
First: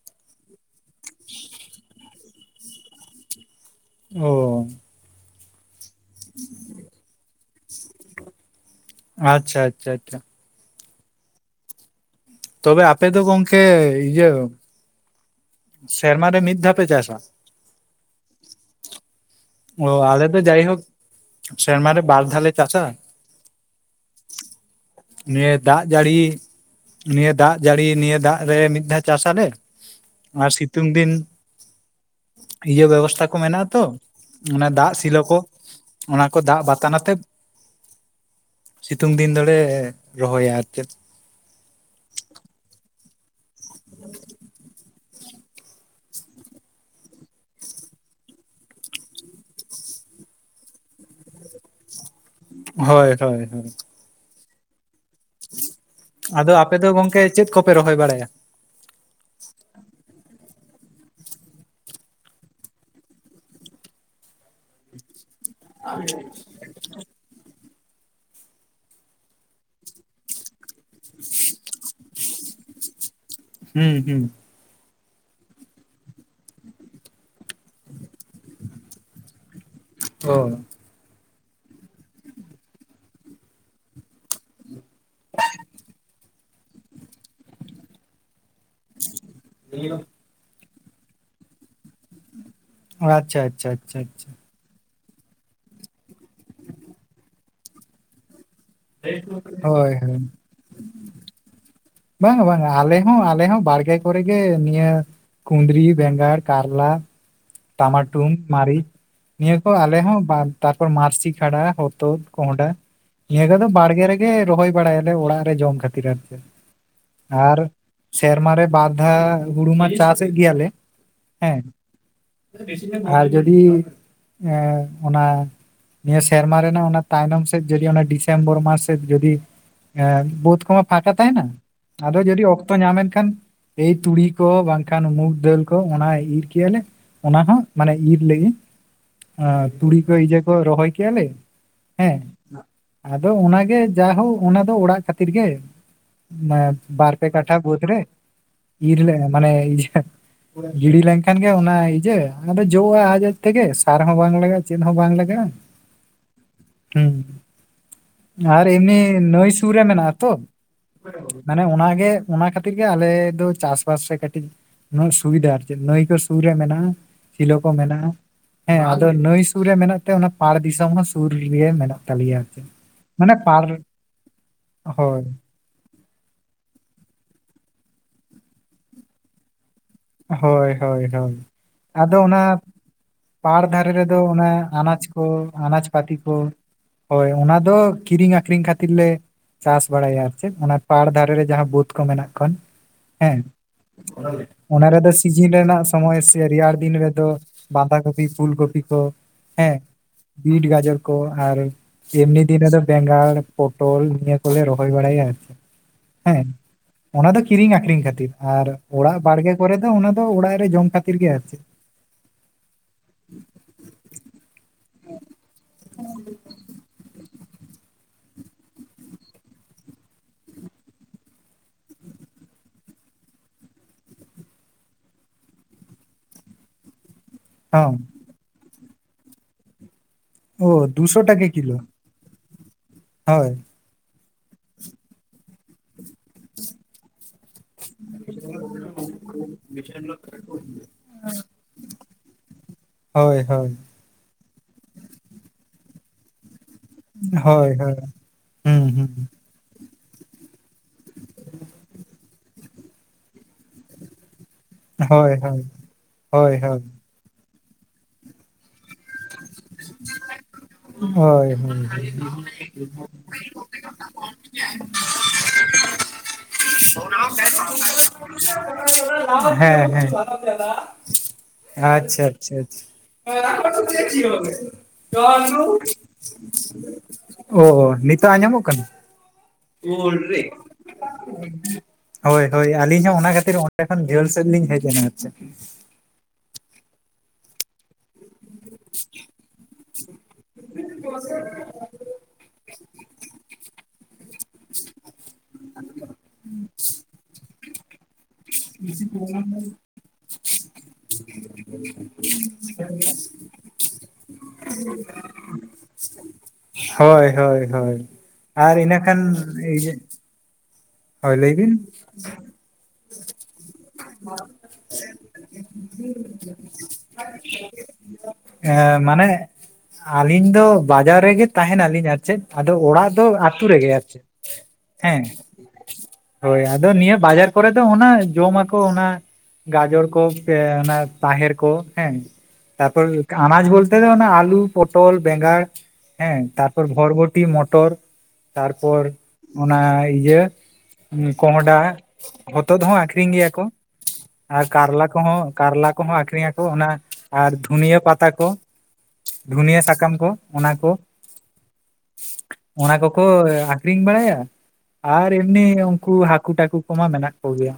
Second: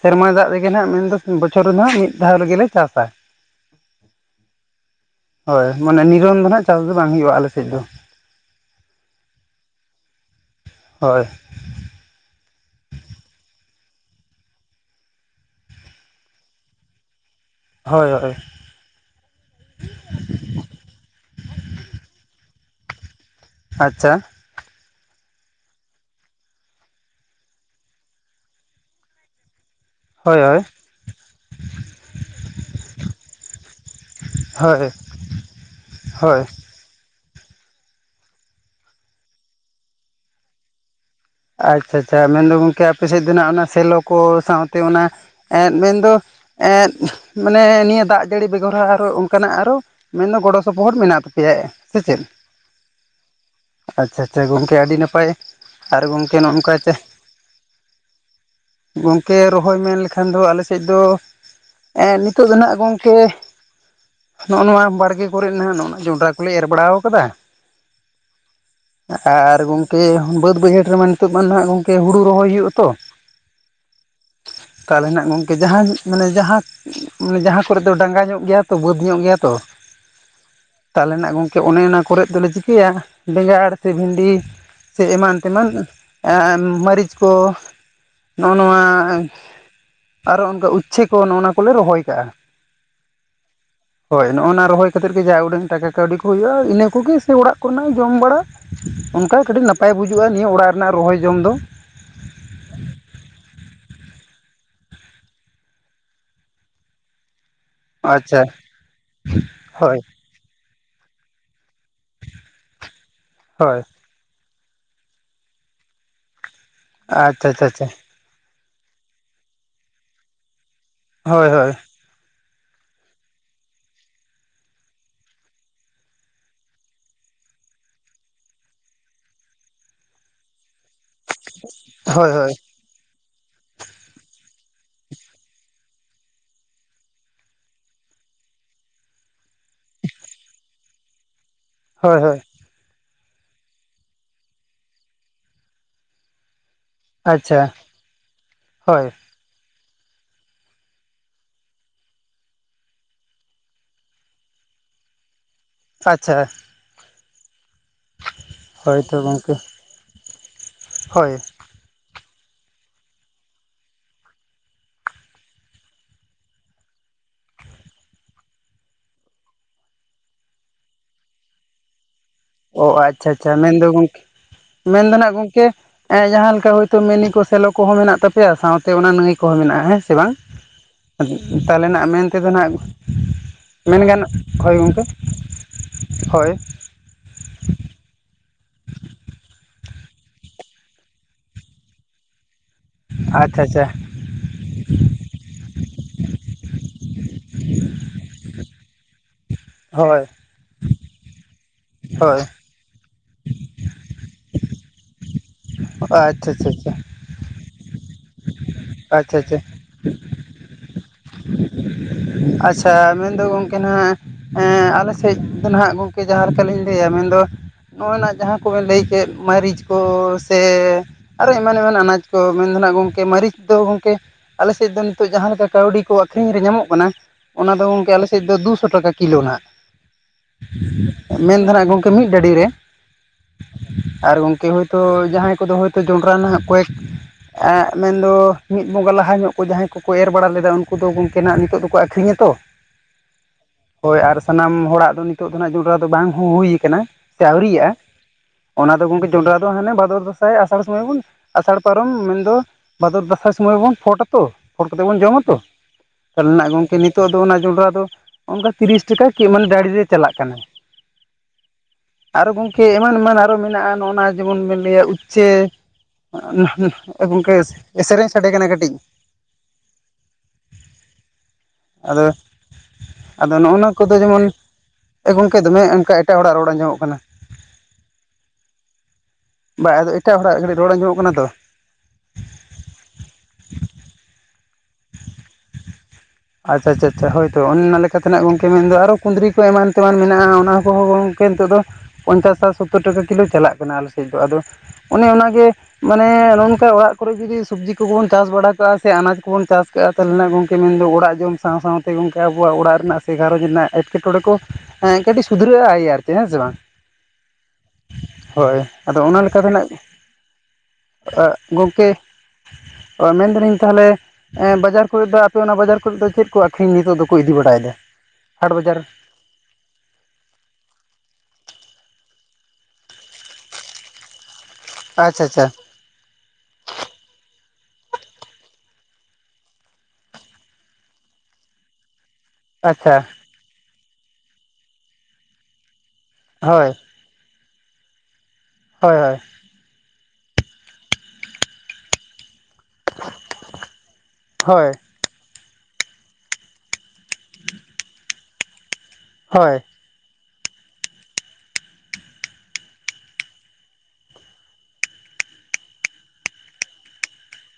ᱥᱮᱨᱢᱟ ᱫᱟᱜ ᱛᱮᱜᱮ ᱱᱟᱸᱜ ᱢᱮᱱ ᱫᱚ ᱵᱚᱪᱷᱚᱨ ᱨᱮᱱᱟᱸᱜ ᱢᱤᱫ ᱫᱷᱟᱣ ᱨᱮᱜᱮᱞᱮ ᱪᱟᱥᱟ᱾ ᱚ᱾ ᱦᱳᱭ ᱢᱟᱱᱮ ᱱᱤᱨᱚᱱ ᱫᱚ ᱦᱟᱸᱜ ᱪᱟᱥ ᱫᱚ ᱵᱟᱝ ᱦᱩᱭᱩᱜᱼᱟ ᱟᱞᱮ ᱥᱮᱫ ᱫᱚ᱾ ᱟᱪᱪᱷᱟ ᱟᱪᱪᱷᱟ ᱟᱪᱪᱷᱟ᱾ ᱦᱳᱭ᱾ ᱛᱚᱵᱮ ᱟᱯᱮ ᱫᱚ ᱜᱚᱝᱠᱮ ᱤᱭᱟᱹ ᱥᱮᱨᱢᱟ ᱨᱮ ᱢᱤᱫ ᱫᱷᱟᱣ ᱯᱮ ᱪᱟᱥᱟ? ᱦᱳᱭ ᱦᱳᱭ᱾ ᱚ ᱟᱞᱮ ᱫᱚ ᱡᱟᱭᱦᱳᱠ ᱥᱮᱨᱢᱟᱨᱮ ᱵᱟᱨ ᱫᱷᱟᱞᱮ ᱪᱟᱥᱟ᱾ ᱟᱪᱪᱷᱟ᱾ ᱱᱤᱭᱟᱹ ᱫᱟᱜ ᱡᱟᱹᱲᱤ ᱱᱤᱭᱟᱹ ᱫᱟᱜ ᱡᱟᱹᱲᱤ ᱱᱤᱭᱟᱹ ᱫᱟᱜ ᱨᱮ ᱢᱤᱫ ᱫᱷᱟᱣ ᱪᱟᱥ ᱟᱞᱮ, ᱦᱳᱭ ᱟᱨ ᱦᱳᱭ ᱥᱤᱛᱩᱝ ᱫᱤᱱ ᱤᱭᱟᱹ ᱵᱮᱵᱚᱥᱛᱟ ᱠᱚ ᱢᱮᱱᱟᱜ ᱟᱛᱚ, ᱚᱱᱮ ᱫᱟᱜ ᱦᱳᱭ ᱥᱤᱞᱚ ᱠᱚ ᱚᱱᱟ ᱠᱚ ᱦᱳᱭ ᱫᱟᱜ ᱵᱟᱛᱟᱱ ᱟᱛᱮ ᱥᱤᱛᱩᱝ ᱫᱤᱱ ᱫᱚᱲᱮ ᱨᱚᱦᱚᱭᱟ ᱟᱨ ᱪᱮᱫ᱾ ᱟᱪᱪᱷᱟ ᱟᱪᱪᱷᱟ ᱢᱮᱱᱫᱚ ᱜᱚᱝᱠᱮ ᱟᱯᱮ ᱥᱮᱫ ᱫᱚ ᱱᱟᱸᱜ ᱚᱱᱟ ᱥᱮᱞᱚ ᱠᱚ ᱥᱟᱶᱛᱮ ᱚᱱᱟ ᱮᱸᱫ ᱢᱮᱱᱫᱚ ᱮᱸᱫ ᱢᱟᱱᱮ ᱱᱤᱭᱟᱹ ᱫᱟᱜ ᱡᱟᱹᱲᱤ ᱵᱮᱜᱚᱨ ᱦᱚᱸ ᱟᱨᱚ ᱚᱱᱠᱟᱱᱟᱜ ᱟᱨᱚ ᱢᱮᱱᱫᱚ ᱜᱚᱲᱚ ᱥᱚᱯᱚᱦᱚᱫ ᱢᱮᱱᱟᱜ ᱛᱟᱯᱮᱭᱟ ᱥᱮ ᱪᱮᱫ? ᱦᱳᱭ ᱦᱳᱭ ᱦᱳᱭ᱾ ᱟᱪᱪᱷᱟ ᱟᱪᱪᱷᱟ ᱜᱚᱝᱠᱮ ᱟᱹᱰᱤ ᱱᱟᱯᱟᱭ, ᱟᱨ ᱜᱚᱝᱠᱮ ᱟᱫᱚ ᱱᱚᱜᱼᱚ ᱟᱯᱮ ᱫᱚ ᱱᱚᱝᱠᱟ ᱜᱚᱝᱠᱮ ᱪᱮᱫ ᱠᱚᱯᱮ ᱨᱚᱦᱚᱭ ᱵᱟᱲᱟᱭᱟ? ᱜᱚᱝᱠᱮ ᱨᱚᱦᱚᱭ ᱢᱮᱱ ᱞᱮᱠᱷᱟᱱ ᱫᱚ ᱟᱞᱮᱥᱮᱡ ᱫᱚ ᱮᱸᱜ ᱱᱤᱛᱚᱜ ᱫᱚ ᱱᱟᱸᱜ ᱜᱚᱝᱠᱮ ᱱᱚᱜᱼᱚ ᱱᱚᱣᱟ ᱵᱟᱲᱜᱮ ᱠᱚᱨᱮ ᱱᱟᱸᱦ ᱱᱚᱜᱼᱱᱟ ᱡᱚᱸᱰᱨᱟ ᱠᱚᱞᱮ ᱮᱨ ᱵᱟᱲᱟᱣ ᱠᱟᱫᱟ ᱟᱨ ᱜᱚᱝᱠᱮ ᱵᱟᱹᱫᱽ ᱵᱟᱹᱭᱦᱟᱹᱲ ᱨᱮᱢᱟ ᱱᱤᱛᱚᱜ ᱢᱟ ᱱᱟᱦᱟᱸᱜ ᱜᱚᱝᱠᱮ ᱦᱩᱲᱩ ᱨᱚᱦᱚᱭ ᱦᱩᱭᱩᱜᱼᱟ ᱛᱚ, ᱦᱩᱸ ᱦᱩᱸ᱾ ᱛᱟᱦᱞᱮ ᱦᱮᱸ ᱱᱟᱜ ᱜᱚᱝᱠᱮ ᱡᱟᱦᱟᱸ ᱢᱟᱱᱮ ᱡᱟᱦᱟᱸ ᱢᱟᱱᱮ ᱡᱟᱦᱟᱸ ᱠᱚᱨᱮ ᱫᱚ ᱰᱟᱸᱜᱟ ᱧᱚᱜ ᱜᱮᱭᱟ ᱛᱚ ᱵᱟᱹᱫ ᱧᱚᱜ ᱜᱮᱭᱟ ᱛᱚ, ᱚ᱾ ᱛᱟᱦᱞᱮᱱᱟᱜ ᱜᱚᱢᱠᱮ ᱚᱱᱮ ᱚᱱᱟ ᱠᱚᱨᱮ ᱫᱚᱞᱮ ᱪᱤᱠᱟᱹᱭᱟ ᱵᱮᱸᱜᱟᱲ ᱥᱮ ᱵᱷᱤᱱᱰᱤ ᱥᱮ ᱮᱢᱟᱱ ᱛᱮᱢᱟᱱ ᱮᱸ ᱢᱟᱹᱨᱤᱪ ᱠᱚ ᱱᱚᱸᱜᱼᱚ ᱱᱚᱣᱟ ᱟᱨᱚ ᱚᱱᱠᱟ ᱩᱪᱷᱟᱹ ᱠᱚ ᱱᱚᱼᱚ ᱱᱟ ᱠᱚᱞᱮ ᱨᱚᱦᱚᱭ ᱠᱟᱜᱼᱟ ᱟᱪᱪᱷᱟ ᱟᱪᱪᱷᱟ ᱟᱪᱪᱷᱟ ᱟᱪᱪᱷᱟ᱾ ᱱᱚᱜᱚ ᱱᱟ ᱨᱚᱦᱚᱭ ᱠᱟᱛᱮᱫ ᱜᱮ ᱡᱟᱸ ᱩᱰᱟᱹᱝ ᱴᱟᱠᱟ ᱠᱟᱹᱣᱰᱤ ᱠᱚ ᱦᱩᱭᱩᱜᱼᱟ ᱤᱱᱟᱹ ᱠᱚᱜᱮ ᱥᱮ ᱚᱲᱟᱜ ᱠᱚᱨᱮᱱᱟᱜ ᱡᱚᱢ ᱵᱟᱲᱟ ᱚᱱᱠᱟ ᱠᱟᱹᱴᱤᱡ ᱱᱟᱯᱟᱭ ᱦᱳᱭ ᱦᱳᱭ ᱵᱩᱡᱟᱹᱜᱼᱟ ᱱᱤᱭᱟᱹ ᱚᱲᱟᱜ ᱨᱮᱱᱟᱜ ᱨᱚᱦᱚᱭ ᱡᱚᱝ ᱫᱚ᱾ ᱵᱟᱝᱼᱟ ᱵᱟᱝᱼᱟ ᱟᱞᱮ ᱦᱚᱸ ᱟᱞᱮ ᱦᱚᱸ ᱵᱟᱲᱜᱮ ᱠᱚᱨᱮ ᱜᱮ ᱱᱤᱭᱟᱹ ᱠᱩᱸᱫᱽᱨᱤ ᱵᱮᱸᱜᱟᱲ ᱠᱟᱨᱞᱟ ᱴᱟᱢᱟᱴᱩᱢ ᱟᱪᱪᱷᱟ ᱢᱟᱹᱨᱤᱪ ᱱᱤᱭᱟᱹ ᱠᱚ ᱦᱳᱭ ᱟᱞᱮ ᱦᱚᱸ ᱵᱟᱝ ᱛᱟᱨᱯᱚᱨ ᱢᱟᱨᱥᱤ ᱠᱷᱟᱰᱟ ᱦᱚᱛᱚᱫ ᱠᱚᱸᱦᱰᱟ ᱱᱤᱭᱟᱹ ᱠᱚᱫᱚ ᱦᱳᱭ ᱵᱟᱲᱜᱮ ᱨᱮ ᱜᱮ ᱨᱚᱦᱚᱭ ᱵᱟᱲᱟᱭᱟᱞᱮ ᱚᱲᱟᱜ ᱨᱮ ᱡᱚᱢ ᱠᱷᱟᱹᱛᱤᱨ ᱟᱨ ᱪᱮᱫ ᱟᱪᱪᱷᱟ ᱟᱨ ᱟᱪᱪᱷᱟ ᱟᱪᱪᱷᱟ ᱥᱮᱨᱢᱟ ᱨᱮ ᱵᱟᱨ ᱫᱷᱟᱣ ᱦᱩᱲᱩ ᱢᱟ ᱪᱟᱥᱮᱫ ᱜᱮᱭᱟᱞᱮ᱾ ᱦᱳᱭ ᱦᱮᱸ ᱦᱳᱭ᱾ [unintelligible] ᱟᱨ ᱡᱩᱫᱤ ᱮᱸ ᱚᱱᱟ ᱱᱤᱭᱟᱹ ᱥᱮᱨᱢᱟ ᱨᱮᱱᱟᱜ ᱚᱱᱟ ᱛᱟᱭᱱᱚᱢ ᱥᱮᱫ ᱡᱚᱫᱤ ᱚᱱᱟ ᱰᱤᱥᱮᱢᱵᱚᱨ ᱢᱟᱥ ᱥᱮᱫ ᱡᱚᱫᱤ ᱮ ᱵᱩᱫ ᱠᱚᱢᱟ ᱯᱷᱟᱠᱟ ᱛᱟᱦᱮᱱᱟ ᱟᱫᱚ ᱦᱳᱭ ᱡᱚᱫᱤ ᱦᱳᱭ ᱚᱠ ᱛᱚ ᱧᱟᱢᱮᱫ ᱠᱷᱟᱱ ᱮᱭ ᱛᱩᱲᱤ ᱠᱚ ᱵᱟᱝᱠᱷᱟᱱ ᱢᱩᱜ ᱫᱟᱹᱞ ᱠᱚ ᱚᱱᱟ ᱤᱨ ᱠᱤᱭᱟᱞᱮ᱾ ᱚᱱᱟ ᱦᱚᱸ ᱢᱟᱱᱮ ᱤᱨ ᱞᱟᱹᱜᱤᱫ ᱟᱸ ᱛᱩᱲᱤ ᱠᱚ ᱤᱭᱟᱹ ᱠᱚ ᱨᱚᱦᱚᱭ ᱠᱮᱜᱼᱟ ᱞᱮ᱾ ᱦᱮᱸ ᱦᱳᱭ ᱦᱳᱭ᱾ ᱟᱫᱚ ᱚᱱᱟᱜᱮ ᱡᱟᱦᱳ ᱚᱱᱟ ᱫᱚ ᱚᱲᱟᱜ ᱠᱷᱟᱹᱛᱤᱨ ᱜᱮ ᱢᱟ ᱵᱟᱨ ᱯᱮ ᱠᱟᱴᱷᱟ ᱟᱪᱪᱷᱟ ᱵᱳᱫ ᱨᱮ ᱦᱳᱭ ᱤᱨᱞᱮ᱾ ᱢᱟᱱᱮ ᱤᱭᱟᱹ ᱜᱤᱲᱤ ᱞᱮᱱᱠᱷᱟᱱ ᱜᱮ ᱚᱱᱟ ᱡᱮ ᱟᱫᱚ ᱡᱚᱜᱼᱟ ᱟᱡ ᱟᱡ ᱛᱮᱜᱮ ᱥᱟᱨ ᱦᱚᱸ ᱵᱟᱝ ᱞᱟᱜᱟᱜᱼᱟ ᱪᱮᱫ ᱦᱚᱸ ᱵᱟᱝ ᱞᱟᱜᱟᱜᱼᱟ᱾ ᱟᱪᱪᱷᱟ᱾ ᱦᱩᱸ᱾ ᱟᱨ ᱮᱢᱱᱤ ᱦᱳᱭ ᱛᱚ ᱱᱟᱹᱭ ᱜᱚᱢᱠᱮ ᱥᱩᱨ ᱨᱮ ᱢᱮᱱᱟᱜᱼᱟ ᱛᱚ, ᱦᱳᱭ ᱢᱟᱱᱮ ᱚᱱᱟᱜᱮ ᱚᱱᱟ ᱠᱷᱟᱹᱛᱤᱨ ᱜᱮ ᱟᱞᱮ ᱫᱚ ᱪᱟᱥ ᱵᱟᱥ ᱨᱮ ᱠᱟᱹᱴᱤᱡ ᱩᱱᱟᱹᱜ ᱥᱩᱵᱤᱫᱷᱟ ᱟᱨ ᱪᱮᱫ ᱱᱟᱹᱭ ᱠᱚ ᱥᱩᱨ ᱨᱮ ᱢᱮᱱᱟᱜᱼᱟ᱾ ᱥᱤᱞᱟᱹ ᱠᱚ ᱢᱮᱱᱟᱜᱼᱟ᱾ ᱦᱮᱸ ᱟᱫᱚ ᱱᱟᱹᱭ ᱥᱩᱨ ᱨᱮ ᱢᱮᱱᱟᱜ ᱛᱮ ᱚᱱᱟ ᱯᱟᱲ ᱫᱤᱥᱚᱢ ᱦᱚᱸ ᱥᱩᱨ ᱨᱮ ᱢᱮᱱᱟᱜ ᱛᱟᱞᱮᱭᱟ᱾ ᱪᱮᱫ ᱚ ᱟᱪᱪᱷᱟ ᱢᱟᱱᱮ ᱟᱪᱪᱷᱟ, ᱯᱟᱲ ᱢᱮᱱᱫᱚ ᱜᱚᱝᱠᱮ ᱢᱮᱱᱫᱚ ᱦᱳᱭ ᱱᱟᱜ ᱜᱚᱢᱠᱮ ᱮᱸ ᱡᱟᱦᱟᱸ ᱞᱮᱠᱟ ᱦᱳᱭᱛᱚ ᱢᱤᱱᱤ ᱠᱚ, ᱥᱮᱞᱚ ᱠᱚᱦᱚᱸ ᱢᱮᱱᱟᱜ ᱛᱟᱯᱮᱭᱟ ᱥᱟᱶᱛᱮ ᱚᱱᱟ ᱱᱟᱹᱭ ᱠᱚᱦᱚᱸ ᱢᱮᱱᱟᱜᱼᱟ ᱦᱮᱸ᱾ ᱥᱮ ᱵᱟᱝ ᱦᱳᱭ ᱦᱳᱭ ᱦᱳᱭ ᱛᱟᱦᱞᱮ ᱟᱫᱚ ᱚᱱᱟ ᱢᱮᱱᱛᱮᱫᱚ ᱱᱟᱜ ᱯᱟᱲ ᱫᱷᱟᱨᱮ ᱢᱮᱱ ᱨᱮᱫᱚ ᱜᱟᱱᱚᱜ ᱚᱱᱮ ᱦᱳᱭ ᱟᱱᱟᱡᱽ ᱜᱚᱢᱠᱮ ᱠᱚ ᱟᱱᱟᱡᱽ ᱯᱟᱟᱹᱛᱤ ᱠᱚ ᱦᱳᱭ ᱦᱳᱭ ᱚᱱᱟ ᱫᱚ ᱠᱤᱨᱤᱧ ᱟᱠᱷᱨᱤᱧ ᱠᱷᱟᱹᱛᱤᱨ ᱞᱮ ᱪᱟᱥ ᱵᱟᱲᱟᱭᱟ ᱟᱨ ᱪᱮᱫ ᱚᱱᱟ ᱯᱟᱲ ᱫᱷᱟᱨᱮ ᱨᱮ ᱡᱟᱦᱟᱸ ᱵᱩᱫᱽ ᱠᱚ ᱢᱮᱱᱟᱜ ᱠᱚ ᱦᱮᱸ᱾ ᱟᱪᱪᱷᱟ ᱟᱪᱪᱷᱟ ᱚᱱᱟ ᱨᱮᱫᱚ ᱥᱤᱡᱤᱱ ᱨᱮᱱᱟᱜ ᱥᱚᱢᱚᱭ ᱥᱮ ᱨᱮᱭᱟᱲ ᱫᱤᱱ ᱨᱮᱫᱚ ᱵᱟᱸᱫᱷᱟ ᱠᱚᱯᱤ ᱯᱷᱩᱞ ᱠᱚᱯᱤ ᱠᱚ ᱦᱮᱸ ᱦᱳᱭ ᱵᱤᱴ ᱜᱟᱡᱚᱨ ᱠᱚ ᱟᱨ ᱦᱳᱭ ᱮᱢᱱᱤ ᱫᱤᱱ ᱨᱮᱫᱚ ᱵᱮᱸᱜᱟᱲ ᱯᱚᱴᱚᱞ ᱱᱤᱭᱟᱹ ᱠᱚᱜᱮ ᱨᱚᱦᱚᱭ ᱵᱟᱲᱟᱭᱟ᱾ ᱟᱪᱪᱷᱟ ᱦᱮᱸ ᱟᱪᱪᱷᱟ ᱪᱷᱟ᱾ ᱚᱱᱟ ᱫᱚ ᱠᱤᱨᱤᱧ ᱟᱠᱷᱨᱤᱧ ᱠᱷᱟᱛᱤᱨ ᱟᱨ ᱚᱲᱟᱜ ᱟᱪᱪᱷᱟ ᱵᱟᱲᱜᱮ ᱟᱪᱪᱷᱟ ᱠᱚᱨᱮ ᱫᱚ ᱚᱱᱟ ᱫᱚ ᱚᱲᱟᱜ ᱨᱮ ᱡᱚᱢ ᱠᱷᱟᱹᱛᱤᱨ ᱜᱮ ᱟᱨᱪᱮᱫ᱾ ᱟᱪᱪᱷᱟ ᱢᱮᱱ ᱫᱚ ᱜᱚᱝᱠᱮ ᱱᱚᱶᱟ ᱮᱸ ᱟᱞᱮ ᱥᱮᱫ ᱫᱚ ᱱᱟᱦᱟᱟᱸᱜ ᱜᱚᱝᱠᱮ ᱡᱟᱦᱟᱸ ᱞᱮᱠᱟ ᱞᱤᱧ ᱞᱟᱹᱭᱟ ᱢᱮᱱᱫᱚ ᱱᱚᱭ ᱱᱟᱜ ᱡᱟᱦᱟᱸ ᱠᱚᱵᱮᱱ ᱞᱟᱹᱭ ᱠᱮᱫ ᱢᱟᱹᱨᱤᱪ ᱠᱚ ᱥᱮ ᱟᱨᱚ ᱮᱢᱟᱱ ᱮᱢᱟᱱ ᱟᱱᱟᱡᱽ ᱠᱚ ᱢᱮᱱ ᱫᱚ ᱜᱚᱢᱠᱮ ᱢᱟᱹᱨᱤᱪ ᱫᱚ ᱜᱚᱢᱠᱮ ᱟᱞᱮ ᱥᱮᱫ ᱫᱚ ᱱᱤᱛᱚᱜ ᱡᱟᱦᱟᱸ ᱞᱮᱠᱟ ᱠᱟᱹᱣᱰᱤ ᱠᱚ ᱟᱹᱠᱷᱨᱤᱧ ᱨᱮ ᱧᱟᱢᱚᱜ ᱠᱟᱱᱟ ᱚᱱᱟ ᱫᱚ ᱦᱚᱸ ᱜᱚᱝᱠᱮ ᱟᱞᱮ ᱥᱮᱫ ᱫᱚ ᱫᱩᱥᱚ ᱴᱟᱠᱟ ᱠᱤᱞᱳ ᱱᱟᱦᱟᱜ᱾ ᱳ ᱫᱩᱥᱚ ᱴᱟᱠᱟ ᱢᱮᱱ ᱠᱤᱞᱳ ᱫᱚᱱᱟᱜ ᱜᱚᱝᱠᱮ ᱢᱤᱫ ᱰᱟᱹᱰᱤ ᱨᱮ᱾ ᱦᱳᱭ᱾ ᱟᱨ ᱜᱚᱝᱠᱮ ᱦᱚᱭᱛᱳ ᱡᱟᱦᱟᱸᱭ ᱠᱚᱫᱚ ᱦᱚᱭᱛᱳ ᱡᱚᱸᱰᱨᱟ ᱱᱟᱜ ᱠᱚᱭᱮᱠ ᱮᱸᱜ ᱢᱮᱱᱫᱚ ᱢᱤᱫ ᱵᱚᱸᱜᱟ ᱞᱟᱦᱟ ᱧᱚᱜ ᱠᱚ ᱡᱟᱦᱟᱸᱭ ᱠᱚᱠᱚ ᱮᱨ ᱵᱟᱲᱟ ᱞᱮᱫᱟ ᱩᱱ ᱫᱚ ᱜᱚᱝᱠᱮ ᱱᱟᱜ ᱱᱤᱛᱚᱜ ᱫᱚᱠᱚ ᱟᱠᱷᱨᱤᱧᱟ ᱛᱚ᱾ ᱦᱳᱭ ᱦᱳᱭ ᱦᱳᱭ ᱟᱨ ᱥᱟᱱᱟᱢ ᱦᱚᱲᱟᱜ ᱫᱚ ᱱᱤᱛᱚᱜ ᱫᱚ ᱱᱟᱦᱟᱜ ᱡᱚᱱᱰᱨᱟ ᱫᱚ ᱵᱟᱝ ᱦᱚᱸ ᱦᱩᱭ ᱠᱟᱱᱟ ᱥᱮ ᱦᱳᱭ ᱟᱹᱣᱨᱤᱭᱟᱜᱼᱟ, ᱦᱳᱭ ᱦᱩᱸ ᱚᱱᱟ ᱫᱚ ᱦᱩᱸ ᱜᱚᱝᱠᱮ ᱡᱚᱱᱰᱨᱟ ᱫᱚ ᱦᱟᱱᱮ ᱵᱷᱟᱫᱚᱨ ᱫᱟᱸᱥᱟᱭ ᱟᱥᱟᱲ ᱥᱚᱢᱚᱭ ᱵᱚᱱ ᱟᱥᱟᱲ ᱯᱟᱨᱚᱢ ᱢᱮᱱᱫᱚ ᱵᱷᱟᱫᱚᱨ ᱫᱟᱥᱟᱭ ᱥᱚᱢᱚᱭ ᱵᱚᱱ ᱯᱷᱚᱴ ᱟᱛᱚ ᱯᱷᱚᱴ ᱠᱟᱛᱮᱫ ᱵᱚᱱ ᱦᱳᱭ ᱡᱚᱢᱟᱛᱚ, ᱦᱳᱭ ᱛᱟᱞᱦᱮ ᱦᱳᱭ ᱱᱟᱜ ᱦᱳᱭ ᱜᱚᱝᱠᱮ ᱱᱤᱛᱚᱜ ᱫᱚ ᱚᱱᱟ ᱡᱚᱱᱰᱨᱟ ᱫᱚ ᱚᱱᱠᱟ ᱛᱤᱨᱤᱥ ᱴᱟᱠᱟ ᱠᱤ ᱢᱟᱱᱮ ᱰᱟᱸᱲᱤ ᱨᱮ ᱪᱟᱞᱟᱜ ᱠᱟᱱᱟ᱾ ᱦᱳᱭ ᱦᱳᱭ ᱟᱨᱚ ᱜᱚᱝᱠᱮ ᱮᱢᱟᱱ ᱮᱢᱟᱱ ᱟᱨᱚ ᱢᱮᱱᱟᱜᱼᱟ ᱱᱚᱜᱼᱱᱟ ᱡᱮᱢᱚᱱ ᱵᱮᱱ ᱞᱟᱹᱭᱟ ᱩᱪᱪᱟᱹ ᱮ ᱜᱚᱝᱠᱮ ᱮ ᱥᱮᱨᱮᱧ ᱥᱟᱰᱮ ᱠᱟᱱᱟ ᱠᱟᱹᱴᱤᱡ᱾ ᱦᱮᱸ ᱦᱮᱸ᱾ ᱟᱪᱪᱷᱟ ᱟᱫᱚ ᱟᱪᱪᱷᱟ ᱟᱪᱪᱷᱟ᱾ ᱟᱫᱚ ᱱᱚᱜᱼᱚ ᱱᱚᱣᱟ ᱠᱚᱫᱚ ᱡᱮᱢᱚᱱ ᱮ ᱜᱚᱝᱠᱮ ᱫᱚᱢᱮ ᱚᱱᱠᱟ ᱮᱴᱟᱜ ᱦᱚᱲᱟᱜ ᱨᱚᱲ ᱟᱸᱡᱚᱢᱚᱜ ᱠᱟᱱᱟ [unintelligible] ᱚ ᱱᱤᱛᱚᱜ ᱟᱸᱡᱚᱢᱚᱜ ᱠᱟᱱᱟ? ᱵᱟ ᱟᱫᱚ ᱮᱴᱟᱜ ᱦᱚᱲᱟᱜ ᱠᱟᱴᱤᱡ ᱨᱚᱲ ᱟᱸᱡᱚᱢᱚᱜ ᱠᱟᱱᱟ ᱛᱚ᱾ ᱦᱳᱭ ᱦᱳᱭ ᱟᱹᱞᱤᱧ ᱦᱚᱸ ᱚᱱᱟ ᱠᱷᱟᱹᱛᱤᱨ ᱚᱸᱰᱮ ᱠᱷᱚᱱ ᱡᱷᱟᱹᱞ ᱥᱮᱫ ᱞᱤᱧ ᱦᱮᱡ ᱮᱱᱟ ᱟᱨ ᱪᱮᱫ᱾ ᱟᱪᱪᱷᱟ ᱪᱷᱟ ᱪᱷᱟ ᱦᱳᱭ ᱛᱚ ᱚᱱᱱᱟ ᱞᱮ ᱛᱮᱱᱟᱜ ᱜᱚᱝᱠᱮ ᱢᱮᱱᱫᱚ ᱟᱨᱚ ᱠᱩᱸᱫᱽᱨᱤ ᱠᱚ ᱮᱢᱟᱱ ᱛᱮᱢᱟᱱ ᱢᱮᱱᱟᱜᱼᱟ ᱚᱱᱟ ᱠᱚᱦᱚᱸ ᱜᱚᱝᱠᱮ ᱱᱤᱛᱚᱜ ᱫᱚ ᱯᱚᱧᱪᱟᱥ ᱴᱟᱠᱟ ᱥᱚᱛᱛᱳᱨ ᱴᱟᱠᱟ ᱠᱤᱞᱳ ᱪᱟᱞᱟᱜ ᱠᱟᱱᱟ ᱟᱞᱮ ᱥᱮᱫ ᱫᱚ ᱟᱫᱚ ᱚᱱᱮ ᱚᱱᱟ ᱜᱮ ᱢᱟᱱᱮ ᱱᱚᱜ-ᱚ ᱱᱚᱝᱠᱟ ᱚᱲᱟᱜ ᱠᱚᱨᱮ ᱡᱩᱫᱤ ᱥᱚᱵᱡᱤ ᱩᱛᱩ ᱠᱚᱵᱚᱱ ᱪᱟᱥ ᱵᱟᱲᱟ ᱠᱟᱜᱼᱟ ᱥᱮ ᱟᱱᱟᱡᱽ ᱠᱚᱵᱚᱱ ᱪᱟᱥ ᱠᱟᱜᱼᱟ ᱛᱟᱦᱚᱞᱮ ᱱᱟᱜ ᱜᱚᱝᱠᱮ ᱢᱮᱱᱫᱚ ᱚᱲᱟᱜ ᱡᱚᱢ ᱥᱟᱶ ᱥᱟᱶᱛᱮ ᱜᱚᱝᱠᱮ ᱟᱵᱚᱣᱟᱜ ᱚᱲᱟᱜ ᱨᱮᱱᱟᱜ ᱥᱮ ᱜᱷᱟᱨᱚᱸᱡᱽ ᱨᱮᱱᱟᱜ ᱮᱴᱠᱮᱴᱚᱬᱮ ᱠᱚ ᱮ ᱠᱟᱹᱴᱤᱡ ᱥᱩᱫᱷᱨᱟᱹᱜ-ᱟ ᱮᱭ ᱟᱨᱠᱤ, ᱦᱮᱸ ᱥᱮ ᱵᱟᱝ? ᱦᱳᱭ ᱦᱳᱭ ᱦᱳᱭ, ᱟᱨ ᱦᱳᱭ ᱤᱱᱟᱹ ᱠᱷᱟᱱ ᱤᱭᱟᱹ ᱮᱜ ᱜᱚᱝᱠᱮ ᱚ ᱢᱮᱱ ᱫᱟᱞᱤᱧ ᱛᱟᱦᱞᱮ ᱮᱸ ᱵᱟᱡᱟᱨ ᱠᱚᱨᱮᱜ ᱫᱚ ᱟᱯᱮ ᱚᱱᱟ ᱵᱟᱡᱟᱨ ᱠᱚᱨᱮᱜ ᱫᱚ ᱪᱮᱫ ᱠᱚ ᱟᱹᱠᱷᱨᱤᱧ ᱱᱤᱛᱚᱜ ᱫᱚᱠᱚ ᱤᱫᱤ ᱵᱟᱲᱟᱭᱮᱫᱟ? ᱦᱟᱴ ᱵᱟᱡᱟᱨ ᱢᱟᱱᱮ ᱟᱹᱞᱤᱧ ᱫᱚ ᱵᱟᱡᱟᱨ ᱨᱮᱜᱮ ᱛᱟᱸᱦᱮᱱᱟᱞᱤᱧ ᱟᱨ ᱪᱮᱫ, ᱟᱫᱚ ᱚᱲᱟᱜ ᱫᱚ ᱟᱹᱛᱩ ᱨᱮᱜᱮ ᱟᱨ ᱪᱮᱫ᱾ ᱦᱮᱸ, ᱟᱪᱪᱷᱟ ᱟᱪᱪᱷᱟ ᱦᱳᱭ ᱟᱫᱚ ᱱᱤᱭᱟᱹ ᱵᱟᱡᱟᱨ ᱠᱚᱨᱮ ᱫᱚ ᱚᱱᱟ ᱡᱚᱢᱟᱠ ᱠᱚ ᱚᱱᱟ ᱜᱟᱡᱚᱨ ᱠᱚ ᱯᱮ ᱚᱱᱟ ᱛᱟᱦᱮᱨ ᱠᱚ ᱦᱮᱸ, ᱛᱟᱨᱯᱚᱨ ᱟᱪᱪᱷᱟ ᱟᱱᱟᱡ ᱵᱚᱞᱛᱮ ᱫᱚ ᱚᱱᱟ ᱟᱞᱩ ᱯᱚᱴᱚᱞ, ᱵᱮᱸᱜᱟᱲ ᱦᱮᱸ, ᱛᱟᱯᱚᱨ ᱦᱳᱭ ᱵᱷᱚᱨᱵᱚ ᱴᱤ, ᱢᱚᱴᱚᱨ ᱛᱟᱨᱯᱚᱨ ᱦᱳᱭ ᱦᱳᱭ ᱚᱱᱟ ᱤᱡᱟᱹ ᱠᱚᱸᱦᱚᱰᱟ ᱦᱚᱛᱚᱫ ᱦᱚᱸ ᱟᱠᱷᱨᱤᱧ ᱜᱮᱭᱟ ᱠᱚ ᱟᱨ ᱦᱳᱭ ᱠᱟᱨᱞᱟ ᱠᱚᱦᱚᱸ ᱠᱟᱨᱞᱟ ᱠᱚᱦᱚᱸ ᱟᱠᱷᱨᱤᱧ ᱟᱠᱚ ᱚᱱᱟ ᱟᱨ ᱫᱷᱩᱱᱤᱭᱟᱹ ᱯᱟᱛᱟ ᱠᱚ᱾ ᱫᱷᱩᱱᱤᱭᱟᱹ ᱦᱳᱭ ᱥᱟᱠᱟᱢ ᱠᱚ ᱚᱱᱟ ᱠᱚ᱾ ᱚᱱᱟ ᱠᱚᱠᱚ ᱟᱠᱷᱨᱤᱧ ᱵᱟᱲᱟᱭᱟ ᱟᱨ ᱮᱢᱱᱤ ᱩᱱᱠᱩ ᱦᱟᱹᱠᱩ ᱴᱟᱠᱩ ᱠᱚᱢᱟ ᱢᱮᱱᱟᱜ ᱠᱚᱜᱮᱭᱟ᱾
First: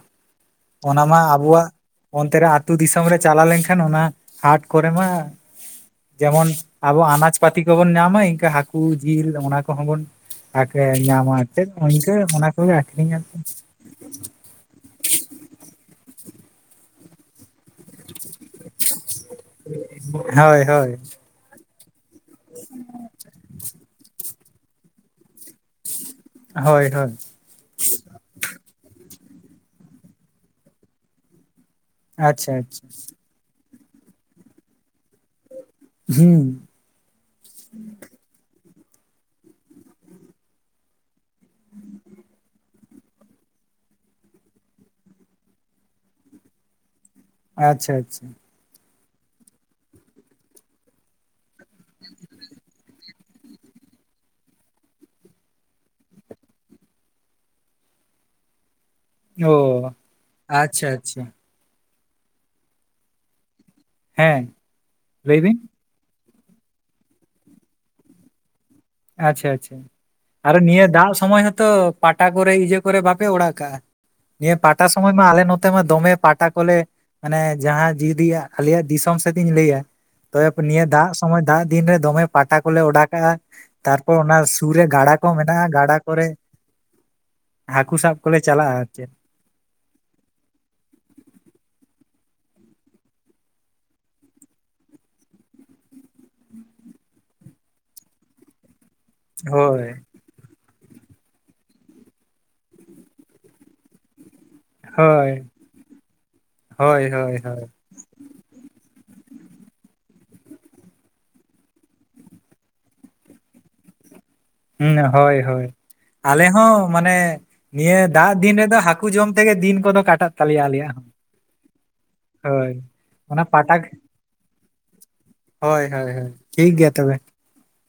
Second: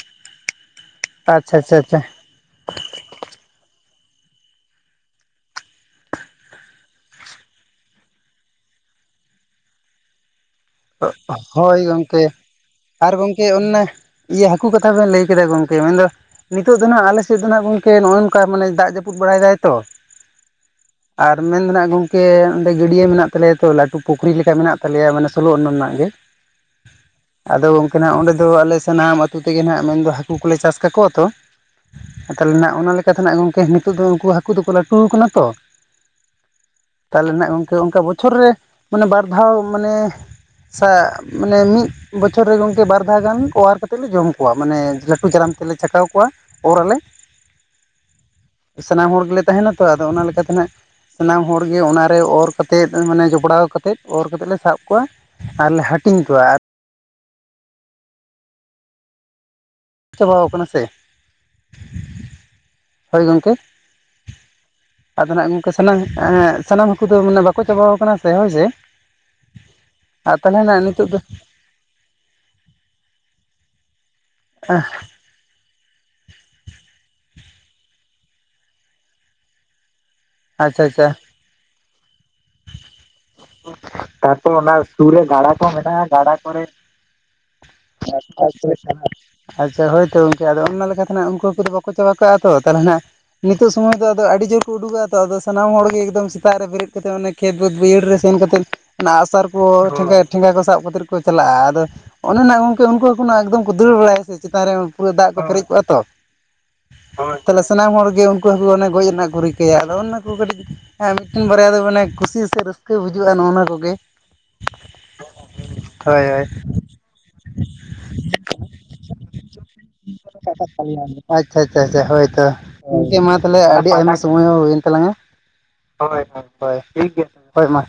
ᱚᱱᱟ ᱢᱟ ᱟᱪᱪᱷᱟ ᱟᱵᱚᱣᱟᱜ ᱟᱪᱪᱷᱟ ᱟᱪᱪᱷᱟ ᱚᱱᱛᱮ ᱨᱮ ᱟᱹᱛᱩ ᱫᱤᱥᱚᱢ ᱨᱮ ᱪᱟᱞᱟ ᱞᱮᱱᱠᱷᱟᱱ ᱚᱱᱟ ᱦᱟᱴ ᱠᱚᱨᱮ ᱢᱟ ᱡᱮᱢᱚᱱ ᱟᱵᱚ ᱟᱱᱟᱡ ᱯᱟᱹᱛᱤ ᱠᱚᱵᱚᱱ ᱧᱟᱢᱟ ᱤᱱᱠᱟᱹ ᱦᱟᱹᱠᱩ ᱡᱤᱞ ᱚᱱᱟ ᱠᱚᱦᱚᱸ ᱵᱚᱱ ᱟᱠᱮ ᱧᱟᱢᱟ ᱮᱱᱛᱮᱫ ᱦᱳᱭ ᱤᱱᱠᱟᱹ ᱜᱚᱝᱠᱮ ᱚᱱᱟ ᱠᱚᱜᱮ ᱟᱠᱷᱨᱤᱧ ᱟᱨ [inaudible] ᱜᱚᱝᱠᱮ ᱚᱱᱮ ᱤᱭᱟᱹ ᱦᱟᱹᱠᱩ ᱠᱟᱛᱷᱟ ᱵᱮᱱ ᱞᱟᱹᱭ ᱠᱮᱫᱟ ᱜᱚᱝᱠᱮ ᱢᱮᱱᱫᱚ ᱱᱤᱛᱚᱜ ᱫᱚ ᱱᱟᱦᱟᱜ ᱟᱞᱮ ᱥᱮᱫ ᱫᱚ ᱱᱟᱦᱟᱜ ᱜᱚᱝᱠᱮ ᱱᱚᱜ-ᱚ ᱱᱚᱝᱠᱟ ᱢᱟᱱᱮ ᱫᱟᱜ ᱡᱟᱩ ᱯᱩᱫ ᱵᱟᱲᱟᱭ ᱫᱟᱭ ᱛᱚ, ᱦᱳᱭ ᱦᱳᱭ ᱟᱨ ᱢᱮᱱᱫᱚ ᱱᱟᱦᱟᱜ ᱜᱚᱝᱠᱮ ᱚᱸᱰᱮ ᱜᱟᱹᱰᱤᱭᱟᱹ ᱢᱮᱱᱟᱜ ᱛᱟᱞᱮᱭᱟ ᱛᱚ ᱞᱟᱹᱴᱩ ᱯᱩᱠᱷᱨᱤ ᱞᱮᱠᱟ ᱢᱮᱱᱟᱜ ᱛᱟᱞᱮᱭᱟ ᱢᱟᱱᱮ ᱥᱳᱞᱳ ᱚᱱᱟ ᱨᱮᱱᱟᱜ ᱜᱮ᱾ ᱦᱳᱭ ᱦᱳᱭ᱾ ᱟᱫᱚ ᱜᱚᱝᱠᱮ ᱱᱟᱦᱟᱜ ᱚᱸᱰᱮ ᱫᱚ ᱟᱞᱮ ᱥᱟᱱᱟᱢ ᱟᱹᱛᱩ ᱛᱮᱜᱮ ᱱᱟᱦᱟᱜ ᱢᱮᱱᱫᱚ ᱦᱟᱹᱠᱩ ᱠᱚᱞᱮ ᱪᱟᱥ ᱠᱟᱠᱚᱣᱟ ᱛᱚ, ᱟᱨ ᱟᱪᱪᱷᱟ ᱛᱟᱦᱞᱮ ᱱᱟᱜ ᱟᱪᱪᱷᱟ ᱚᱱᱟ ᱞᱮᱠᱟ ᱞᱮᱠᱟᱛᱮ ᱱᱟᱜ ᱜᱚᱝᱠᱮ ᱱᱤᱛᱚᱜ ᱫᱚ ᱩᱱᱠᱩ ᱦᱟᱹᱠᱩ ᱫᱚᱠᱚ ᱞᱟᱹᱴᱩ ᱟᱠᱟᱱᱟ ᱛᱚ, [unintelligible] ᱛᱟᱦᱞᱮ ᱱᱟᱜ ᱜᱚᱝᱠᱮ ᱚᱝᱠᱟ ᱵᱚᱪᱷᱚᱨ ᱨᱮ ᱢᱟᱱᱮ ᱵᱟᱨ ᱫᱷᱟᱣ ᱢᱟᱱᱮ, ᱥᱟᱜ ᱢᱟᱱᱮ ᱢᱤᱫ, ᱵᱚᱪᱷᱚᱨ ᱨᱮ ᱜᱚᱝᱠᱮ ᱵᱟᱨ ᱫᱷᱟᱣ ᱜᱟᱱ ᱚᱣᱟᱨ ᱠᱟᱛᱮᱫ ᱞᱮ ᱡᱚᱢ ᱠᱚᱣᱟ ᱢᱟᱱᱮ ᱞᱟᱹᱴᱩ ᱡᱟᱨᱟᱢ ᱛᱮᱞᱮ ᱪᱷᱟᱠᱟᱣ ᱠᱚᱣᱟ᱾ ᱚᱨ ᱟᱞᱮ, ᱟᱪᱪᱷᱟ ᱟᱪᱪᱷᱟ᱾ ᱥᱟᱱᱟᱢ ᱦᱚᱲ ᱜᱮᱞᱮ ᱛᱟᱸᱦᱮᱱᱟ ᱛᱚ ᱟᱫᱚ ᱚᱱᱟ ᱞᱮᱠᱟᱛᱮ ᱱᱟᱦᱟᱸᱜ, ᱥᱟᱱᱟᱢ ᱦᱚᱲ ᱜᱮ ᱚᱱᱟᱨᱮ ᱚᱨ ᱠᱛᱮᱫ ᱢᱟᱱᱮ ᱡᱚᱯᱲᱟᱣ ᱠᱟᱛᱮᱫ ᱚᱨᱛᱮᱫ ᱞᱮ ᱥᱟᱵ ᱠᱚᱣᱟ᱾ ᱟᱨᱞᱮ ᱦᱟᱹᱴᱤᱧ ᱠᱚᱣᱟ ᱟᱨ ᱚᱻ ᱪᱟᱵᱟᱣ ᱟᱠᱟᱱᱟ ᱥᱮ ᱦᱳᱭ ᱜᱚᱝᱠᱮ, ᱦᱮᱸ ᱟᱫᱚ ᱞᱟᱹᱭ ᱱᱟᱦᱟᱜ ᱵᱤᱱ ᱜᱚᱝᱠᱮ ᱥᱟᱱᱟᱝ ᱮᱜ ᱥᱟᱱᱟᱢ ᱦᱟᱹᱠᱩ ᱫᱚ ᱢᱟᱱᱮ ᱵᱟᱠᱚ ᱪᱟᱵᱟᱣ ᱟᱠᱟᱱᱟ ᱥᱮ ᱦᱳᱭ ᱥᱮ, ᱟᱪᱪᱷᱟ ᱟᱪᱪᱷᱟ ᱟᱨ ᱟᱨᱚ ᱛᱟᱦᱚᱞᱮ ᱱᱟᱜ ᱱᱤᱭᱟᱹ ᱱᱤᱛᱚᱜ ᱫᱟᱜ ᱫᱚ ᱥᱚᱢᱚᱭ ᱦᱚᱸᱛᱚ ᱯᱟᱴᱟ ᱠᱚᱨᱮ ᱤᱡᱟᱹ ᱠᱚᱨᱮ ᱵᱟᱯᱮ ᱚᱲᱟᱜ ᱠᱟᱜ-ᱟ? ᱱᱤᱭᱟᱹ ᱯᱟᱴᱟ ᱥᱚᱢᱚᱭ ᱢᱟ ᱟᱞᱮ ᱱᱚᱛ ᱱᱚᱛᱮᱢᱟ ᱫᱚᱢᱮ ᱯᱟᱴᱟ ᱠᱚᱞᱮ ᱢᱟᱱᱮ ᱡᱟᱦᱟᱸ ᱡᱤᱫᱤ-ᱟᱜ ᱟᱞᱮᱭᱟᱜ ᱫᱤᱥᱚᱢ ᱥᱮᱛ ᱤᱧ ᱞᱟᱹᱭᱟ, ᱛᱚᱵᱮᱯᱮ ᱟᱪᱪᱷᱟ ᱱᱤᱭᱟᱹ ᱟᱪᱪᱷᱟ ᱫᱟᱜ ᱥᱚᱢᱚᱭ ᱫᱟᱜ ᱫᱤᱱ ᱨᱮ ᱫᱚᱢᱮ ᱯᱟᱴᱟ ᱠᱚᱞᱮ ᱚᱰᱟ ᱠᱟᱜ-ᱟ᱾ ᱛᱟᱨᱯᱚᱨ ᱚᱱᱟ ᱥᱩᱨ ᱨᱮ ᱜᱟᱰᱟ ᱠᱚ ᱢᱮᱱᱟᱜᱼᱟ ᱢᱮᱱᱟᱜ-ᱟ ᱠᱚᱨᱮ ᱜᱟᱰᱟ ᱠᱚᱨᱮᱫ, ᱦᱟᱹᱠᱩ ᱥᱟᱵ ᱠᱚᱞᱮ ᱪᱟᱞᱟᱜᱼᱟ ᱟᱨ ᱪᱮᱫ [inaudible] ᱟᱪᱪᱷᱟ ᱦᱳᱭ ᱛᱚ ᱜᱚᱝᱠᱮ ᱟᱫᱚ ᱚᱱᱱᱟ ᱞᱮᱠᱟ ᱛᱮᱱᱟ ᱩᱝᱠᱩ ᱦᱟᱹᱠᱩ ᱵᱟᱠᱚ ᱪᱟᱵᱟᱠᱚᱜ-ᱟ ᱛᱚ ᱛᱟᱞᱦᱮ ᱦᱱᱟᱜ-ᱟ᱾ ᱱᱤᱛᱚᱜ ᱥᱚᱢᱚᱭ ᱫᱚ ᱟᱫᱚ ᱟᱹᱰᱤ ᱡᱳᱨ ᱠᱚ ᱩᱰᱩ ᱠᱚᱜ-ᱟ᱾ ᱛᱚ ᱟᱫᱚ ᱥᱟᱱᱟᱢ ᱦᱚᱲᱜᱮ ᱮᱠᱫᱚᱢ ᱥᱮᱛᱟᱜ ᱨᱮ ᱵᱮᱨᱮᱫ ᱠᱟᱛᱮ ᱚᱱᱮ ᱠᱷᱮᱛ ᱵᱟᱹᱛ ᱵᱟᱹᱭᱦᱟᱹᱲ ᱨᱮ ᱥᱮᱱ ᱠᱟᱛᱮᱱ, ᱚᱱᱟ ᱟᱹᱜ ᱥᱟᱨ ᱠᱚ ᱦᱳᱭ [unintelligible] ᱴᱷᱮᱸᱜᱟ ᱠᱚ ᱥᱟᱵ ᱠᱟᱛᱮᱫ ᱠᱚ ᱪᱟᱞᱟᱜ-ᱟ ᱟᱫᱚ ᱚᱱᱮ ᱱᱟᱜ ᱜᱚᱝᱠᱮ ᱩᱝᱠᱩ ᱦᱟᱹᱠᱩ ᱱᱟᱜ ᱮᱠᱫᱚᱢ ᱠᱚ ᱫᱟᱹᱲ ᱵᱟᱲᱟᱭᱟ ᱥᱮ ᱪᱮᱛᱟᱱ ᱨᱮᱢᱟ ᱯᱩᱨᱟᱹ ᱦᱳᱭ ᱫᱟᱜ ᱠᱚ ᱯᱮᱨᱮᱡ ᱠᱚᱜ-ᱟ ᱛᱚ ᱦᱳᱭ ᱦᱳᱭ ᱛᱟᱦᱞᱮ ᱦᱳᱭ ᱥᱟᱱᱟᱢ ᱦᱚᱲ ᱜᱮ ᱩᱝᱠᱩ ᱦᱟᱹᱠᱩ ᱚᱱᱮ ᱜᱚᱡ ᱨᱮᱱᱟᱜ ᱠᱚ ᱨᱤᱠᱟᱹᱭᱟ, ᱚᱱᱱᱟ ᱠᱚ ᱠᱟᱹᱴᱤᱡ ᱮᱸ ᱢᱤᱫᱴᱤᱱ ᱵᱟᱨᱭᱟ ᱫᱚ ᱢᱟᱱᱮ ᱠᱩᱥᱤ ᱥᱮ ᱨᱟᱹᱥᱠᱟᱹ ᱵᱩᱡᱩᱜ-ᱟ ᱱᱚᱜᱼᱱᱟ ᱠᱚᱜᱮ᱾ [unintelligible] ᱦᱳᱭ ᱦᱳᱭ, ᱦᱳᱭ ᱟᱞᱮ ᱦᱳᱭ ᱦᱚᱸ ᱢᱟᱱᱮ ᱱᱤᱭᱟᱹ ᱫᱟᱜ ᱫᱤᱱ ᱨᱮᱫᱚ ᱦᱟᱹᱠᱩ ᱡᱚᱢ ᱛᱮᱜᱮ ᱫᱤᱱ ᱠᱚᱫᱚ ᱠᱟᱴᱟᱜ ᱛᱟᱞᱮᱭᱟ ᱟᱞᱮᱭᱟᱜ᱾ ᱦᱚᱸ ᱟᱪᱪᱷᱟ ᱟᱪᱪᱷᱟ ᱟᱪᱷᱟ ᱦᱳᱭ ᱛᱚ ᱜᱚᱝᱠᱮ ᱢᱟ ᱚᱱᱟ ᱛᱟᱞᱦᱮ ᱯᱟᱴᱟ ᱟᱹᱰᱤ ᱟᱭᱢᱟ ᱥᱚᱢᱚᱭ ᱦᱚᱸ ᱦᱩᱭ ᱮᱱ᱾ ᱛᱞᱟᱝᱼᱟ ᱦᱳᱭ [inaudible] ᱴᱷᱤᱠ ᱜᱮᱭᱟ [inaudible] ᱦᱳᱭ ᱢᱟ।